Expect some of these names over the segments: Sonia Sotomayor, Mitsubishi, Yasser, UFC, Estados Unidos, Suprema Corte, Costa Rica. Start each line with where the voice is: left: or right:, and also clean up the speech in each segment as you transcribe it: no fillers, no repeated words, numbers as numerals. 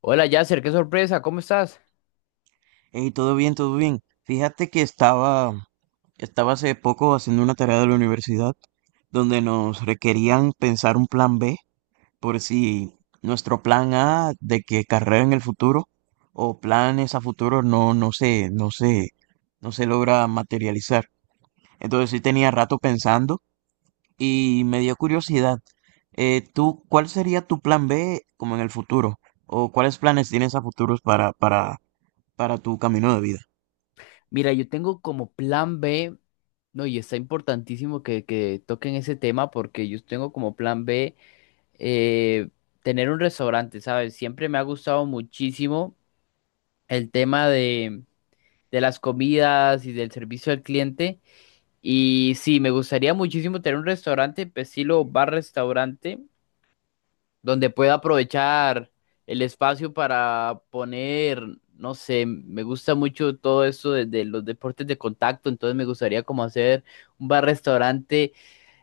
left: Hola Yasser, qué sorpresa, ¿cómo estás?
right: Hey, todo bien, todo bien. Fíjate que estaba hace poco haciendo una tarea de la universidad donde nos requerían pensar un plan B por si nuestro plan A de que carrera en el futuro o planes a futuro no, no se logra materializar. Entonces sí tenía rato pensando y me dio curiosidad. ¿Tú cuál sería tu plan B como en el futuro? ¿O cuáles planes tienes a futuros para tu camino de vida?
left: Mira, yo tengo como plan B, no, y está importantísimo que toquen ese tema porque yo tengo como plan B, eh, tener un restaurante, ¿sabes? Siempre me ha gustado muchísimo el tema de las comidas y del servicio al cliente. Y sí, me gustaría muchísimo tener un restaurante, estilo bar-restaurante, donde pueda aprovechar el espacio para poner, no sé, me gusta mucho todo esto de los deportes de contacto, entonces me gustaría como hacer un bar-restaurante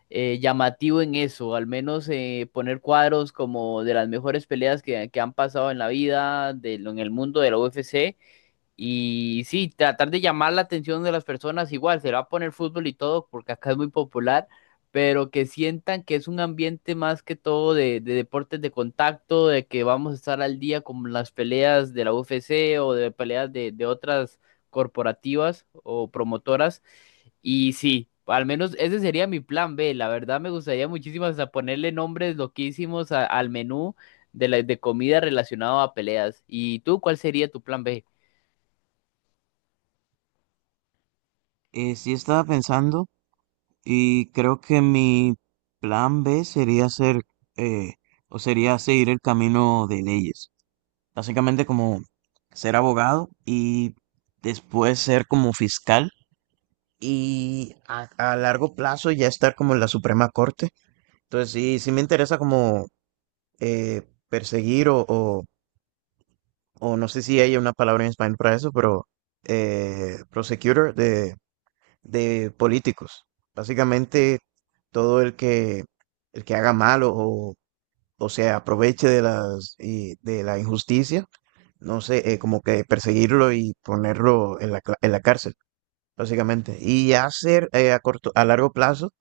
left: llamativo en eso, al menos poner cuadros como de las mejores peleas que han pasado en la vida, de, en el mundo de la UFC, y sí, tratar de llamar la atención de las personas, igual se va a poner fútbol y todo, porque acá es muy popular, pero que sientan que es un ambiente más que todo de deportes de contacto, de que vamos a estar al día con las peleas de la UFC o de peleas de otras corporativas o promotoras. Y sí, al menos ese sería mi plan B. La verdad me gustaría muchísimo hasta ponerle nombres loquísimos al menú de, la, de comida relacionado a peleas. ¿Y tú cuál sería tu plan B?
right: Sí estaba pensando y creo que mi plan B sería hacer eh, o sería seguir el camino de leyes. Básicamente como ser abogado y después ser como fiscal y a largo plazo ya estar como en la Suprema Corte. Entonces sí, sí me interesa como eh, perseguir o no sé si hay una palabra en español para eso, pero prosecutor de políticos. Básicamente, todo el que haga mal o se aproveche de las, y de la injusticia, no sé, como que perseguirlo y ponerlo en en la cárcel, básicamente. Y hacer a largo plazo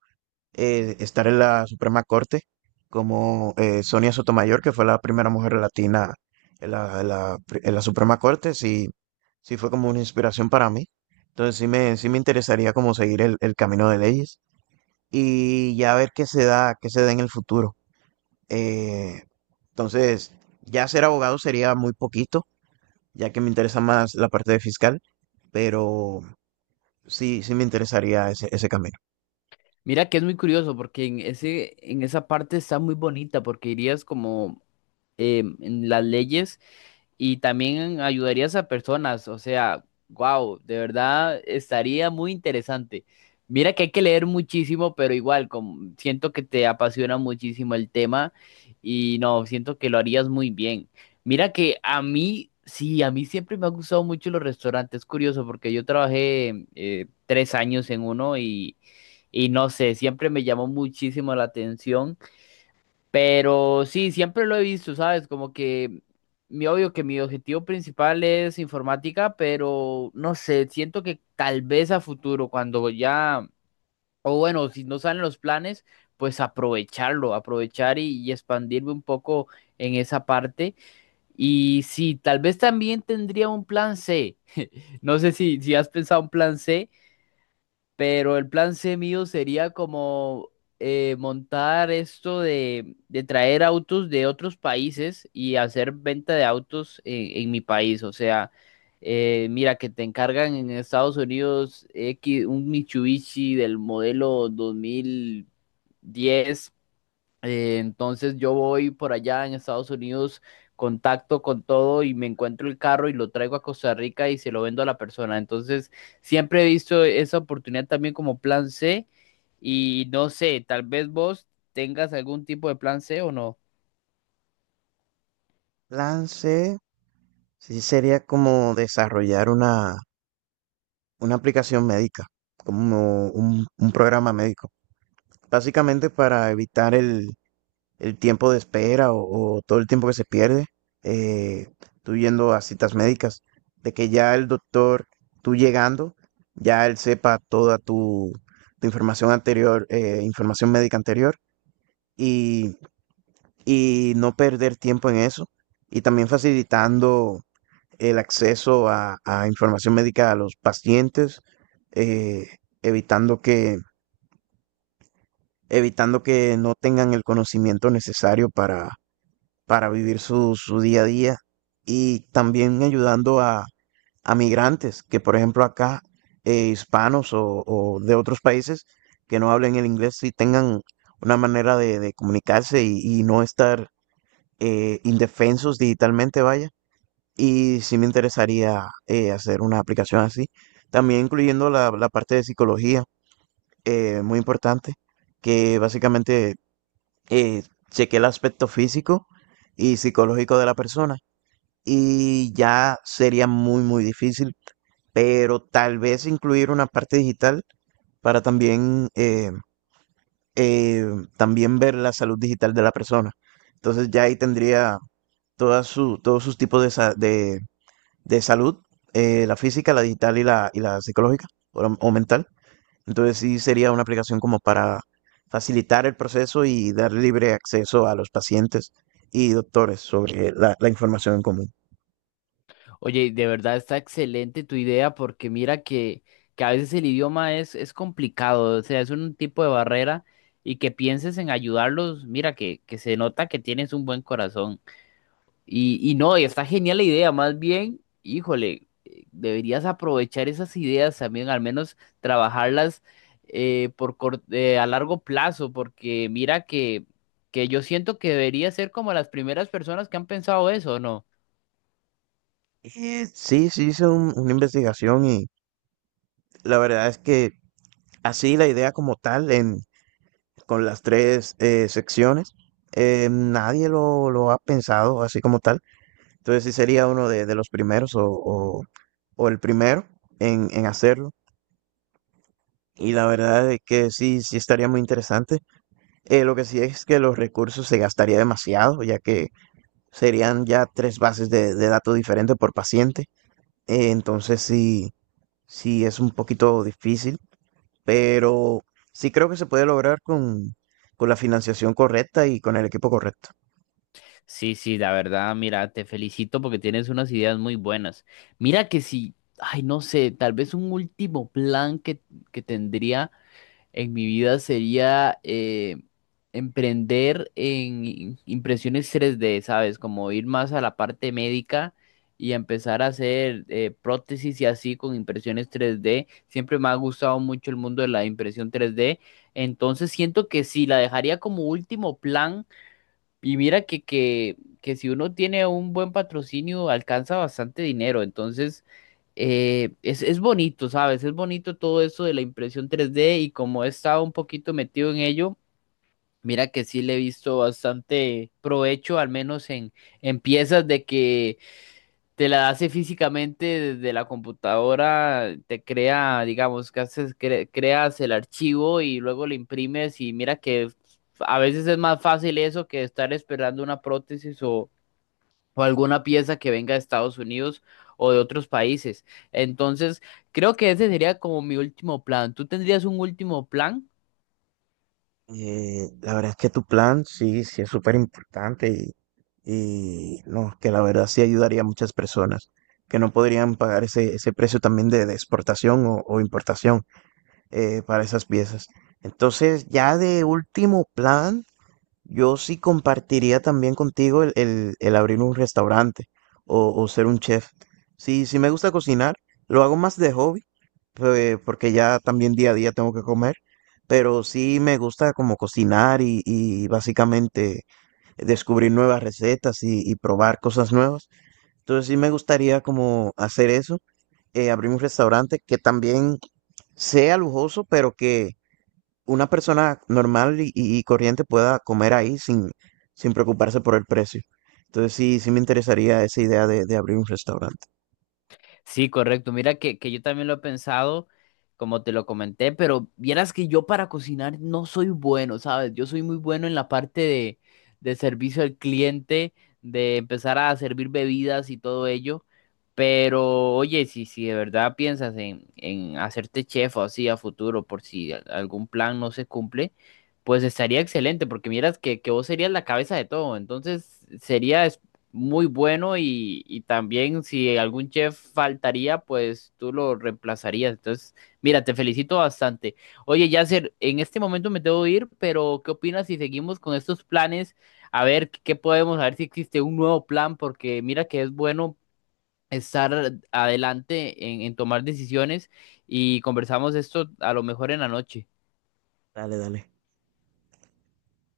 right: estar en la Suprema Corte como Sonia Sotomayor, que fue la primera mujer latina en en la Suprema Corte, sí, sí fue como una inspiración para mí. Entonces sí me interesaría como seguir el camino de leyes y ya ver qué se da en el futuro. Eh, entonces, ya ser abogado sería muy poquito, ya que me interesa más la parte de fiscal, pero sí, sí me interesaría ese camino.
left: Mira que es muy curioso porque en ese, en esa parte está muy bonita porque irías como en las leyes y también ayudarías a personas, o sea, wow, de verdad estaría muy interesante. Mira que hay que leer muchísimo, pero igual, como, siento que te apasiona muchísimo el tema y no, siento que lo harías muy bien. Mira que a mí, sí, a mí siempre me han gustado mucho los restaurantes, es curioso, porque yo trabajé tres años en uno y no sé, siempre me llamó muchísimo la atención. Pero sí, siempre lo he visto, ¿sabes? Como que mi obvio que mi objetivo principal es informática, pero no sé, siento que tal vez a futuro, cuando ya, o bueno, si no salen los planes, pues aprovecharlo, aprovechar y expandirme un poco en esa parte. Y sí, tal vez también tendría un plan C. No sé si, si has pensado un plan C, pero el plan C mío sería como, montar esto de traer autos de otros países y hacer venta de autos en mi país. O sea, mira que te encargan en Estados Unidos X, un Mitsubishi del modelo 2010. Entonces yo voy por allá en Estados Unidos, contacto con todo y me encuentro el carro y lo traigo a Costa Rica y se lo vendo a la persona. Entonces siempre he visto esa oportunidad también como plan C y no sé, tal vez vos tengas algún tipo de plan C o no.
right: Lance Sí, sería como desarrollar una aplicación médica, como un programa médico, básicamente para evitar el tiempo de espera o todo el tiempo que se pierde, eh, tú yendo a citas médicas, de que ya el doctor, tú llegando, ya él sepa toda tu información anterior, información médica anterior, y, y no perder tiempo en eso, y también facilitando el acceso a información médica a los pacientes, eh, evitando que, evitando que no tengan el conocimiento necesario para vivir su día a día y también ayudando a migrantes que, por ejemplo, acá, hispanos o de otros países que no hablen el inglés y tengan una manera de comunicarse y no estar indefensos digitalmente, vaya. Y sí me interesaría hacer una aplicación así, también incluyendo la parte de psicología, muy importante, que básicamente eh, cheque el aspecto físico y psicológico de la persona. Y ya sería muy, muy difícil, pero tal vez incluir una parte digital para eh, también ver la salud digital de la persona. Entonces ya ahí tendría todos sus tipos de, de salud, la física, la digital y y la psicológica o mental. Entonces sí sería una aplicación como para facilitar el proceso y dar libre acceso a los pacientes y doctores sobre la información en común.
left: Oye, de verdad está excelente tu idea porque mira que a veces el idioma es complicado, o sea, es un tipo de barrera y que pienses en ayudarlos, mira que se nota que tienes un buen corazón. Y no, y está genial la idea, más bien, híjole, deberías aprovechar esas ideas también, al menos trabajarlas por a largo plazo, porque mira que yo siento que debería ser como las primeras personas que han pensado eso, ¿no?
right: Y sí, sí hice una investigación y la verdad es que así la idea como tal, en, con las tres secciones, nadie lo ha pensado así como tal. Entonces sí sería uno de los primeros o el primero en hacerlo. Y la verdad es que sí, sí estaría muy interesante. Lo que sí es que los recursos se gastaría demasiado, ya que serían ya tres bases de datos diferentes por paciente. Entonces sí, sí es un poquito difícil, pero sí creo que se puede lograr con la financiación correcta y con el equipo correcto.
left: Sí, sí, la verdad, mira, te felicito porque tienes unas ideas muy buenas. Mira que si, ay, no sé, tal vez un último plan que tendría en mi vida sería emprender en impresiones tres d, ¿sabes? Como ir más a la parte médica y empezar a hacer prótesis y así con impresiones tres d. Siempre me ha gustado mucho el mundo de la impresión tres d. Entonces siento que sí, la dejaría como último plan y mira que, que si uno tiene un buen patrocinio, alcanza bastante dinero. Entonces, es bonito, ¿sabes? Es bonito todo eso de la impresión tres d y como he estado un poquito metido en ello, mira que sí le he visto bastante provecho, al menos en piezas de que te la hace físicamente desde la computadora, te crea, digamos, que haces, creas el archivo y luego lo imprimes y mira que a veces es más fácil eso que estar esperando una prótesis o alguna pieza que venga de Estados Unidos o de otros países. Entonces, creo que ese sería como mi último plan. ¿Tú tendrías un último plan?
right: La verdad es que tu plan sí, sí es súper importante y no, que la verdad sí ayudaría a muchas personas que no podrían pagar ese, ese precio también de exportación o importación para esas piezas. Entonces, ya de último plan. Yo sí compartiría también contigo el abrir un restaurante o ser un chef. Sí, sí me gusta cocinar, lo hago más de hobby, pues, porque ya también día a día tengo que comer, pero sí me gusta como cocinar y básicamente descubrir nuevas recetas y probar cosas nuevas. Entonces sí me gustaría como hacer eso, abrir un restaurante que también sea lujoso, pero que una persona normal y, y corriente pueda comer ahí sin, sin preocuparse por el precio. Entonces sí, sí me interesaría esa idea de abrir un restaurante.
left: Sí, correcto. Mira que yo también lo he pensado, como te lo comenté, pero vieras que yo para cocinar no soy bueno, ¿sabes? Yo soy muy bueno en la parte de servicio al cliente, de empezar a servir bebidas y todo ello. Pero oye, si, si de verdad piensas en hacerte chef o así a futuro, por si algún plan no se cumple, pues estaría excelente, porque miras que vos serías la cabeza de todo. Entonces sería muy bueno y también si algún chef faltaría, pues tú lo reemplazarías. Entonces, mira, te felicito bastante. Oye, Yasser, en este momento me tengo que ir, pero ¿qué opinas si seguimos con estos planes? A ver qué podemos, a ver si existe un nuevo plan, porque mira que es bueno estar adelante en tomar decisiones y conversamos esto a lo mejor en la noche.
right: Dale, dale.